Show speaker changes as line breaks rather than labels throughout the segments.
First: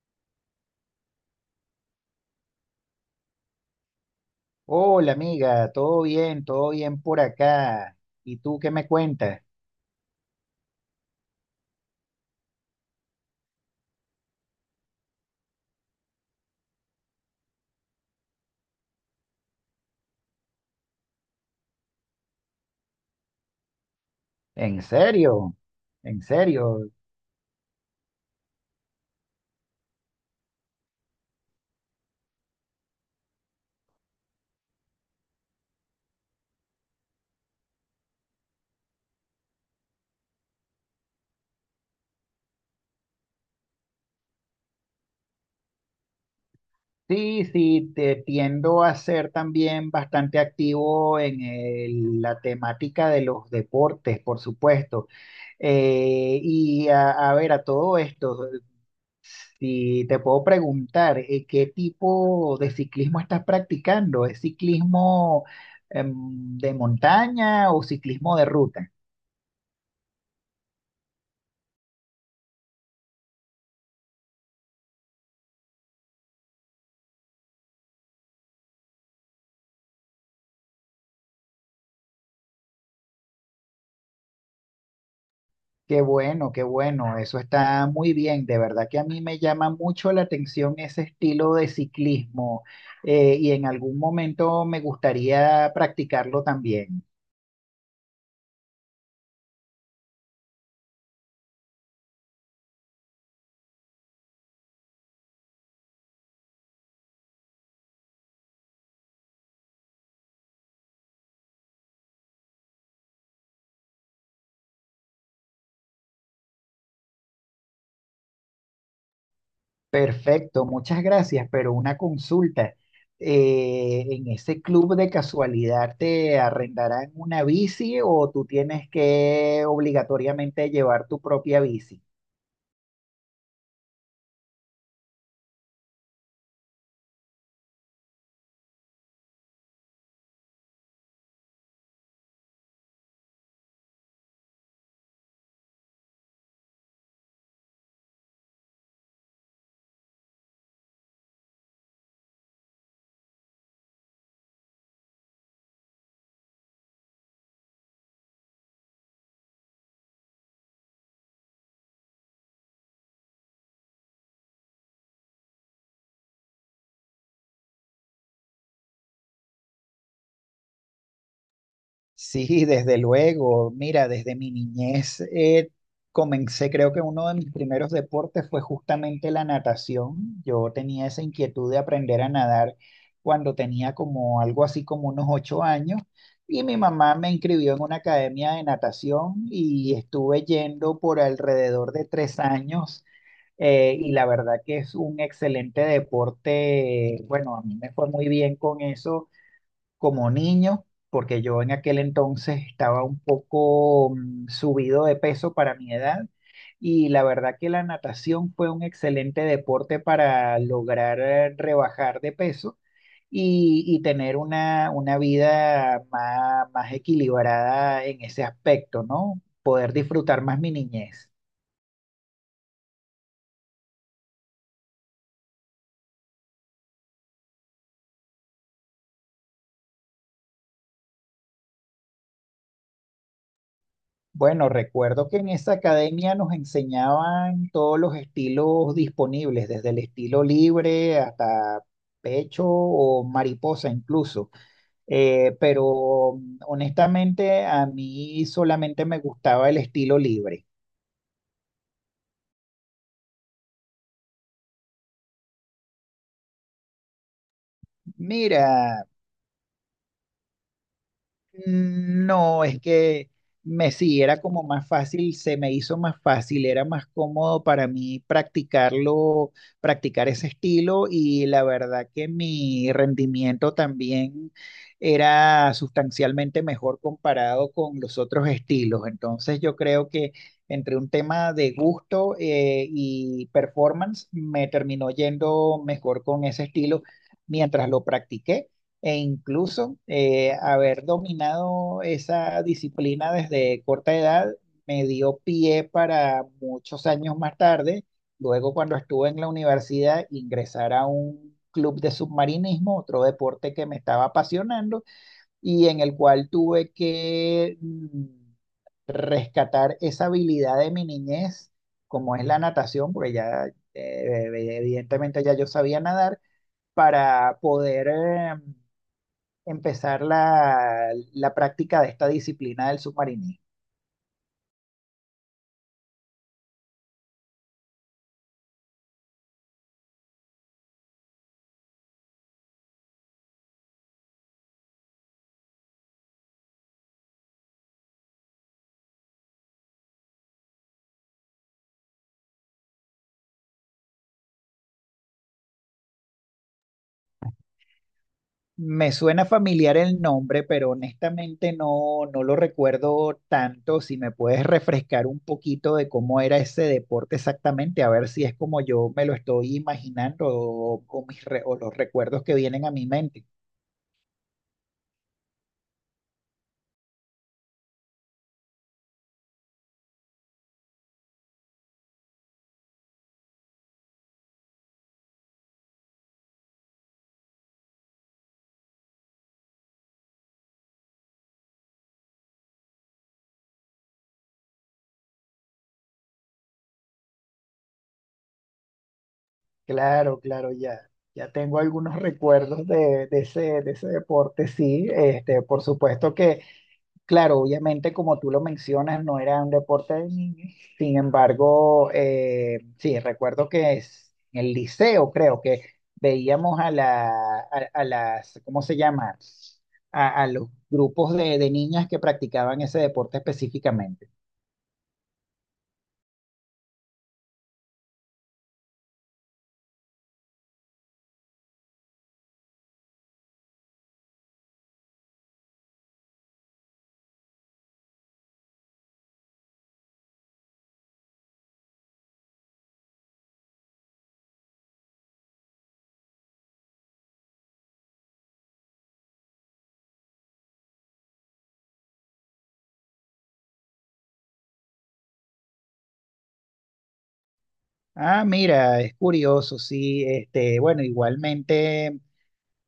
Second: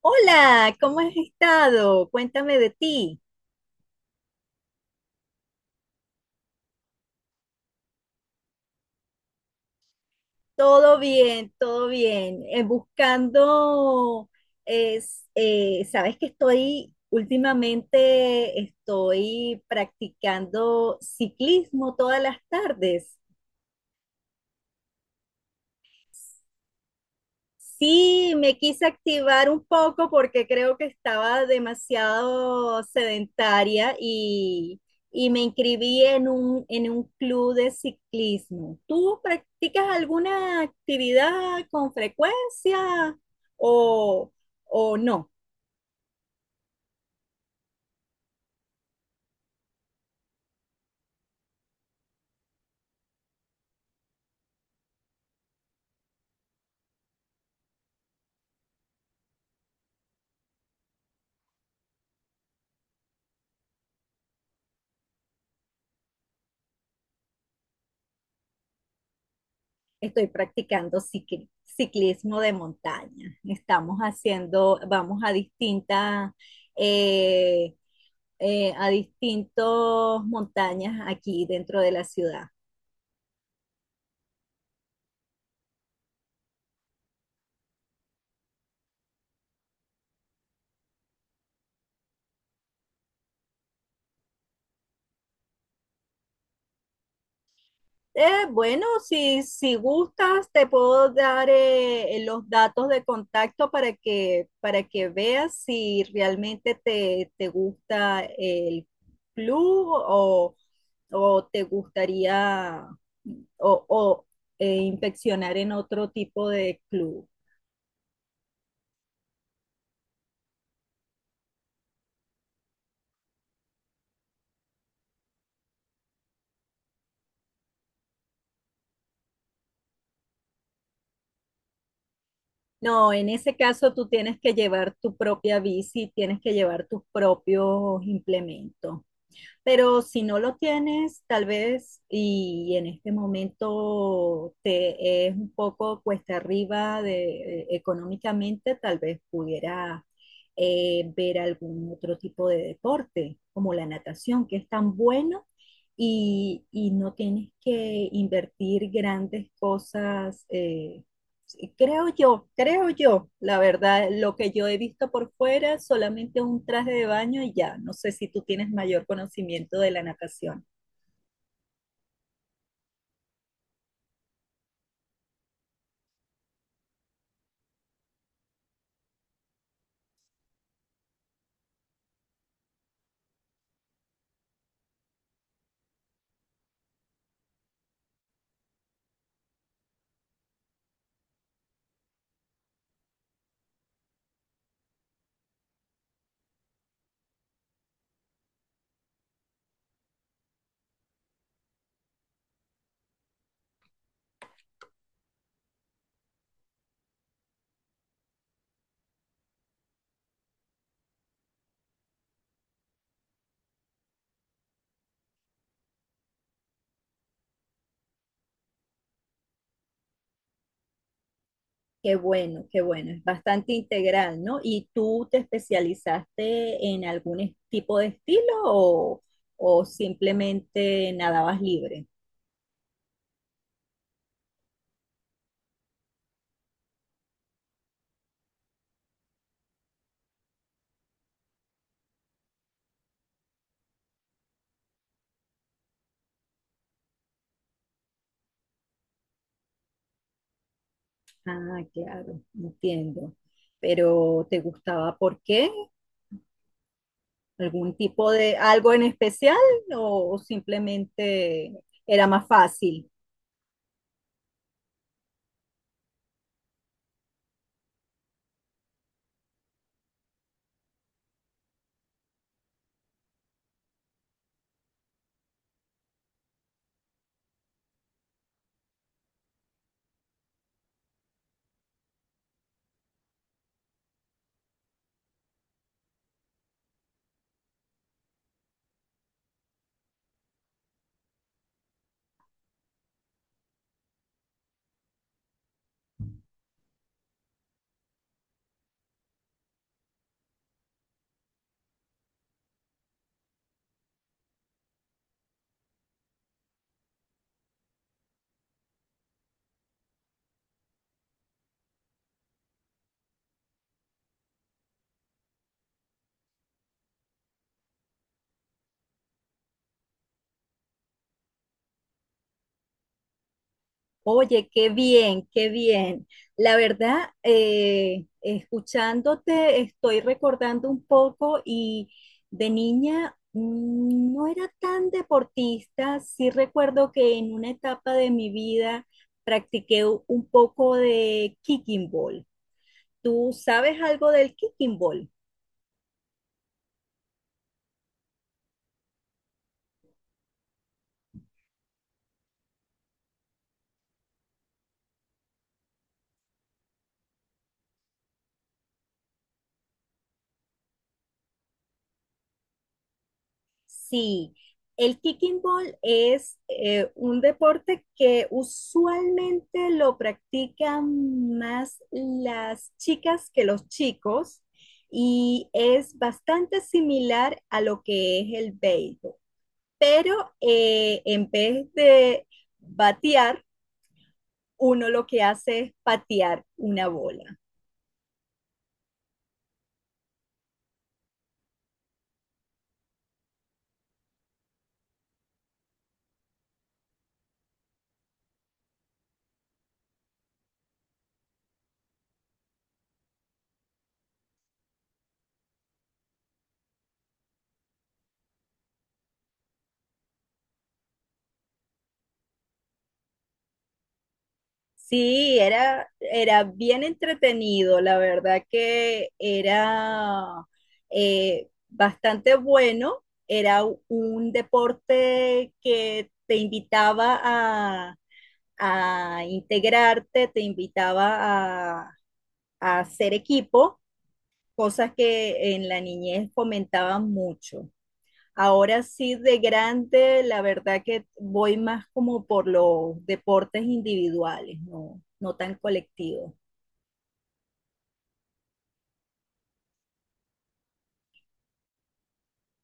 Hola, ¿cómo has estado? Cuéntame de ti.
Hola amiga, todo bien por acá. ¿Y tú qué me cuentas?
Todo bien, todo bien. Buscando, sabes que últimamente estoy practicando ciclismo todas las tardes.
¿En serio? ¿En serio?
Sí, me quise activar un poco porque creo que estaba demasiado sedentaria y, me inscribí en en un club de ciclismo. ¿Tú practicas alguna actividad con frecuencia o, o no?
Sí, sí, te tiendo a ser también bastante activo en la temática de los deportes, por supuesto. Y a ver, a todo esto, si te puedo preguntar, ¿qué tipo de ciclismo estás practicando? ¿Es ciclismo, de montaña o ciclismo de ruta?
Estoy practicando ciclismo de montaña. Estamos haciendo, vamos a distintas, eh, a distintos montañas aquí dentro de la ciudad.
Qué bueno, eso está muy bien. De verdad que a mí me llama mucho la atención ese estilo de ciclismo y en algún momento me gustaría practicarlo también.
Bueno, si, si gustas, te puedo dar los datos de contacto para que veas si realmente te gusta el club o te gustaría o, inspeccionar en otro tipo de club.
Perfecto, muchas gracias, pero una consulta. ¿En ese club de casualidad te arrendarán una bici o tú tienes que obligatoriamente llevar tu propia bici?
No, en ese caso tú tienes que llevar tu propia bici, tienes que llevar tus propios implementos. Pero si no lo tienes, tal vez, y en este momento te es un poco cuesta arriba de, económicamente, tal vez pudiera ver algún otro tipo de deporte, como la natación, que es tan bueno y, no tienes que invertir grandes cosas sí. Creo yo, la verdad, lo que yo he visto por fuera, solamente un traje de baño y ya. No sé si tú tienes mayor conocimiento de la natación.
Sí, desde luego. Mira, desde mi niñez comencé, creo que uno de mis primeros deportes fue justamente la natación. Yo tenía esa inquietud de aprender a nadar cuando tenía como algo así como unos 8 años y mi mamá me inscribió en una academia de natación y estuve yendo por alrededor de 3 años. Y la verdad que es un excelente deporte. Bueno, a mí me fue muy bien con eso como niño, porque yo en aquel entonces estaba un poco subido de peso para mi edad y la verdad que la natación fue un excelente deporte para lograr rebajar de peso y tener una vida más equilibrada en ese aspecto, ¿no? Poder disfrutar más mi niñez.
Qué bueno, es bastante integral, ¿no? ¿Y tú te especializaste en algún tipo de estilo o simplemente nadabas libre?
Bueno, recuerdo que en esa academia nos enseñaban todos los estilos disponibles, desde el estilo libre hasta pecho o mariposa incluso. Pero honestamente a mí solamente me gustaba el estilo libre.
Ah, claro, entiendo. Pero ¿te gustaba por qué? ¿Algún tipo de algo
Mira,
en especial o simplemente era más
No, es
fácil?
que me sí, era como más fácil, se me hizo más fácil, era más cómodo para mí practicarlo, practicar ese estilo y la verdad que mi rendimiento también era sustancialmente mejor comparado con los otros estilos. Entonces yo creo que entre un tema de gusto y performance me terminó yendo mejor con ese estilo mientras lo practiqué e incluso haber dominado esa disciplina desde corta edad me dio pie para muchos años más tarde, luego cuando estuve en la universidad, ingresar a un club de submarinismo, otro deporte que me estaba apasionando y en el cual tuve que rescatar esa habilidad de mi niñez, como es la natación, porque ya evidentemente ya yo sabía nadar, para poder... empezar la práctica de esta disciplina del submarinismo.
Oye, qué bien, qué bien. La verdad, escuchándote, estoy recordando un poco y de niña no era tan deportista. Sí recuerdo que en una etapa de mi vida practiqué un poco de kicking ball. ¿Tú sabes algo del kicking ball?
Me suena familiar el nombre, pero honestamente no, no lo recuerdo tanto. Si me puedes refrescar un poquito de cómo era ese deporte exactamente, a ver si es como yo me lo estoy imaginando o o los recuerdos que vienen a mi mente.
Sí, el kicking ball es un deporte que usualmente lo practican más las chicas que los chicos y es bastante similar a lo que es el béisbol. Pero en vez de batear, uno lo que hace es patear una bola.
Claro, claro, ya, ya tengo algunos recuerdos de ese deporte, sí. Este, por supuesto que Claro, obviamente, como tú lo mencionas, no era un deporte de niños. Sin embargo, sí, recuerdo que es en el liceo, creo que veíamos a a las, ¿cómo se llama? A los grupos de niñas que practicaban ese deporte específicamente.
Sí, era bien entretenido, la verdad que era bastante bueno, era un deporte que te invitaba a, integrarte, te invitaba a, hacer equipo, cosas que en la niñez fomentaban mucho. Ahora sí, de grande, la verdad que voy más como por los deportes individuales, no, no tan colectivos.
Ah, mira, es curioso, sí. Este, bueno, igualmente.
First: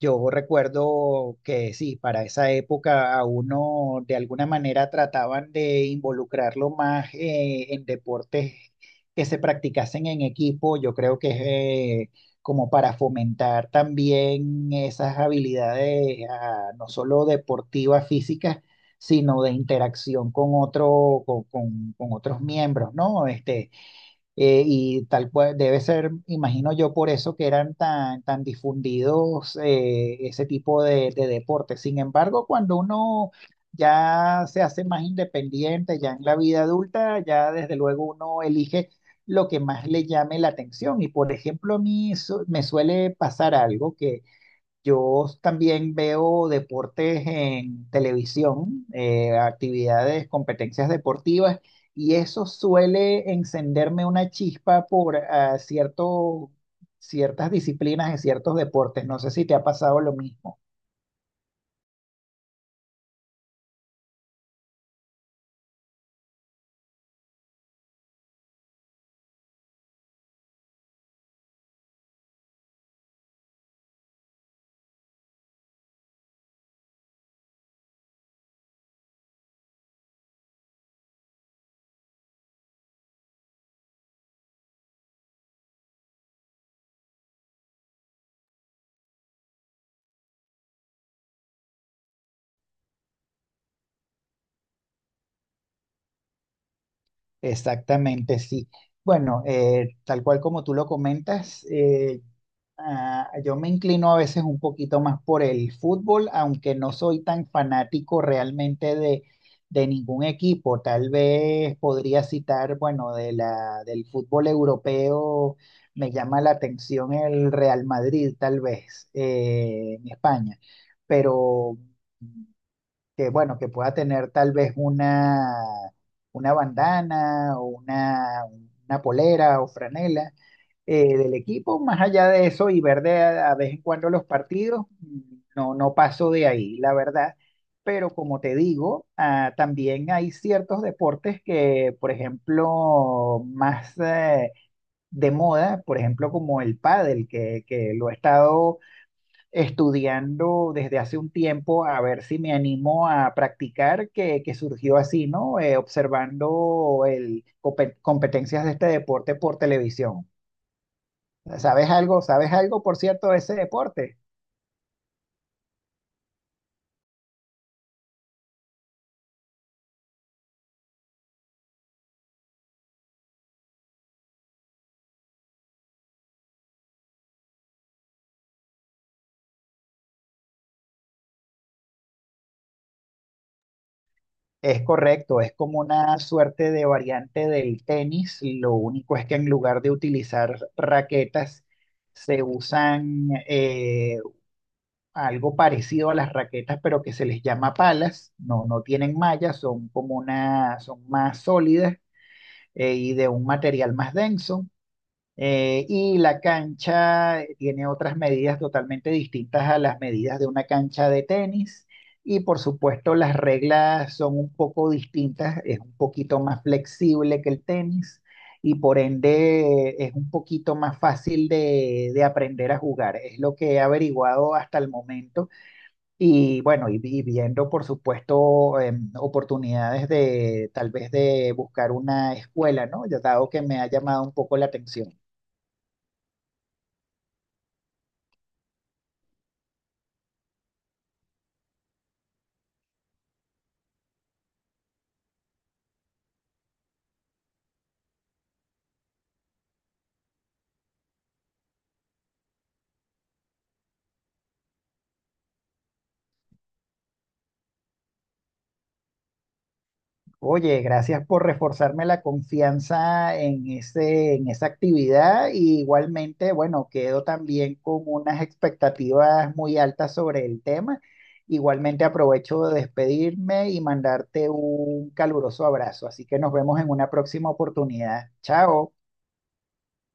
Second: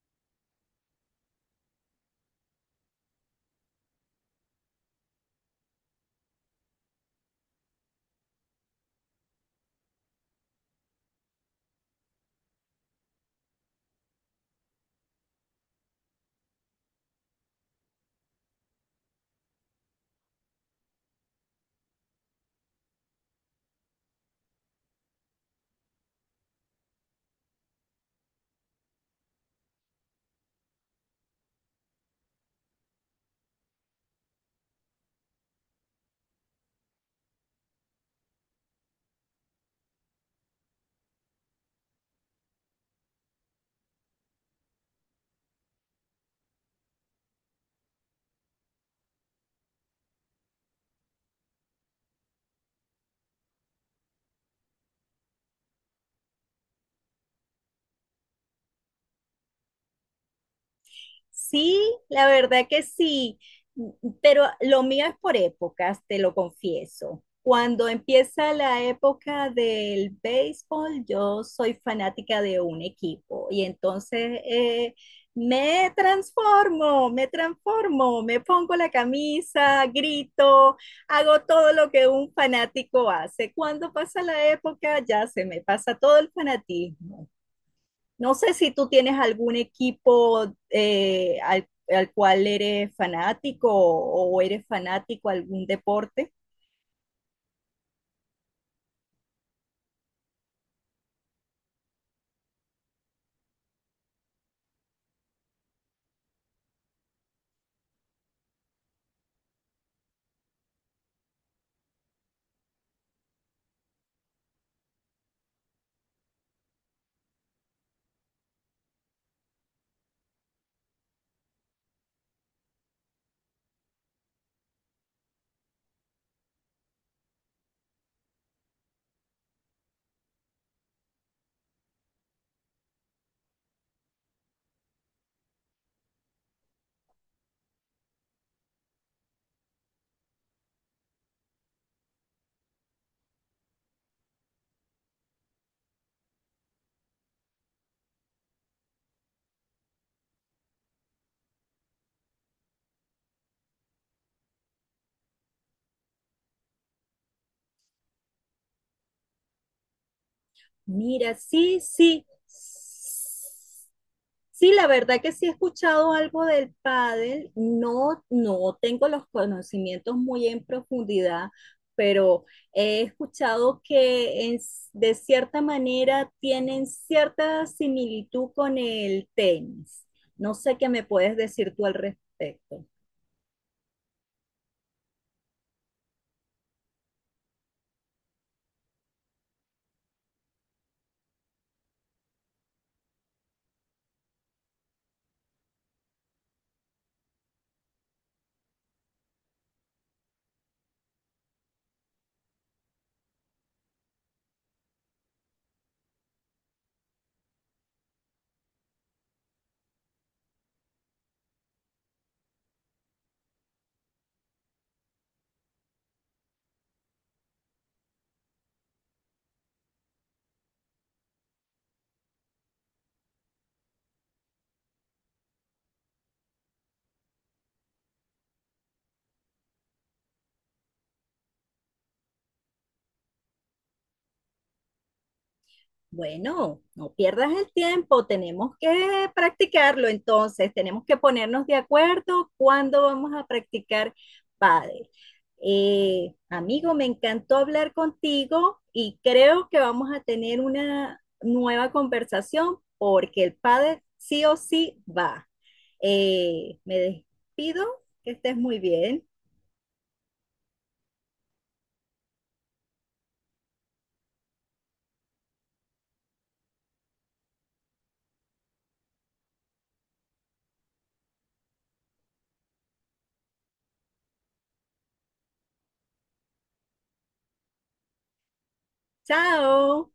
Yo recuerdo que sí, para esa época a uno de alguna manera trataban de involucrarlo más en deportes que se practicasen en equipo. Yo creo que es como para fomentar también esas habilidades ah, no solo deportivas físicas, sino de interacción con otro, con otros miembros, ¿no? Este, y tal cual, debe ser, imagino yo, por eso que eran tan, tan difundidos ese tipo de deportes. Sin embargo, cuando uno ya se hace más independiente, ya en la vida adulta, ya desde luego uno elige lo que más le llame la atención. Y por ejemplo, a me suele pasar algo que yo también veo deportes en televisión, actividades, competencias deportivas, y eso suele encenderme una chispa por ah, cierto, ciertas disciplinas en ciertos deportes. No sé si te ha pasado lo mismo.
Sí, la verdad que sí, m- pero lo mío es por épocas, te lo confieso. Cuando empieza la época del béisbol, yo soy fanática de un equipo y entonces me transformo, me transformo, me pongo la camisa, grito, hago todo lo que un fanático hace. Cuando pasa la época, ya se me pasa todo el fanatismo. No sé si tú tienes algún equipo al, al cual eres fanático o eres fanático a algún deporte.
Exactamente, sí. Bueno, tal cual como tú lo comentas, Ah, yo me inclino a veces un poquito más por el fútbol, aunque no soy tan fanático realmente de ningún equipo. Tal vez podría citar, bueno, de del fútbol europeo, me llama la atención el Real Madrid, tal vez, en España. Pero que bueno, que pueda tener tal vez una bandana o una polera o franela del equipo. Más allá de eso y ver de a vez en cuando los partidos, mm, no, no paso de ahí, la verdad. Pero como te digo, ah, también hay ciertos deportes que, por ejemplo, más de moda, por ejemplo, como el pádel, que lo he estado estudiando desde hace un tiempo a ver si me animo a practicar, que surgió así, ¿no? Observando el, competencias de este deporte por televisión.
Mira, sí,
¿Sabes algo?
sí.
¿Sabes algo, por cierto, de ese deporte?
Sí, la verdad que sí he escuchado algo del pádel. No, no tengo los conocimientos muy en profundidad, pero he escuchado que de cierta manera tienen cierta similitud con el tenis. No sé qué me puedes decir tú al respecto.
Es correcto, es como una suerte de variante del tenis. Lo único es que en lugar de utilizar raquetas, se usan algo parecido a las raquetas, pero que se les llama palas, no, no tienen malla, son como una, son más sólidas y de un material más denso. Y la cancha tiene otras medidas totalmente distintas a las medidas de una cancha de tenis. Y por supuesto las reglas son un poco distintas, es un poquito más flexible que el tenis y por ende es un poquito más fácil de aprender a jugar. Es lo que he averiguado hasta el momento y bueno, y viendo, por supuesto, em, oportunidades de tal vez de buscar una escuela, ¿no? Ya dado que me ha llamado un poco la atención.
Bueno, no pierdas el tiempo, tenemos que practicarlo entonces, tenemos que ponernos de acuerdo cuándo vamos a practicar pádel. Amigo, me encantó hablar contigo y creo que vamos a tener una nueva conversación porque el pádel sí o sí va. Me despido, que estés muy bien.
Oye, gracias por reforzarme la confianza en ese, en esa actividad. Y igualmente, bueno, quedo también con unas expectativas muy altas sobre el tema. Igualmente aprovecho de despedirme y mandarte un caluroso abrazo. Así que nos vemos en una próxima oportunidad. Chao.
Chao.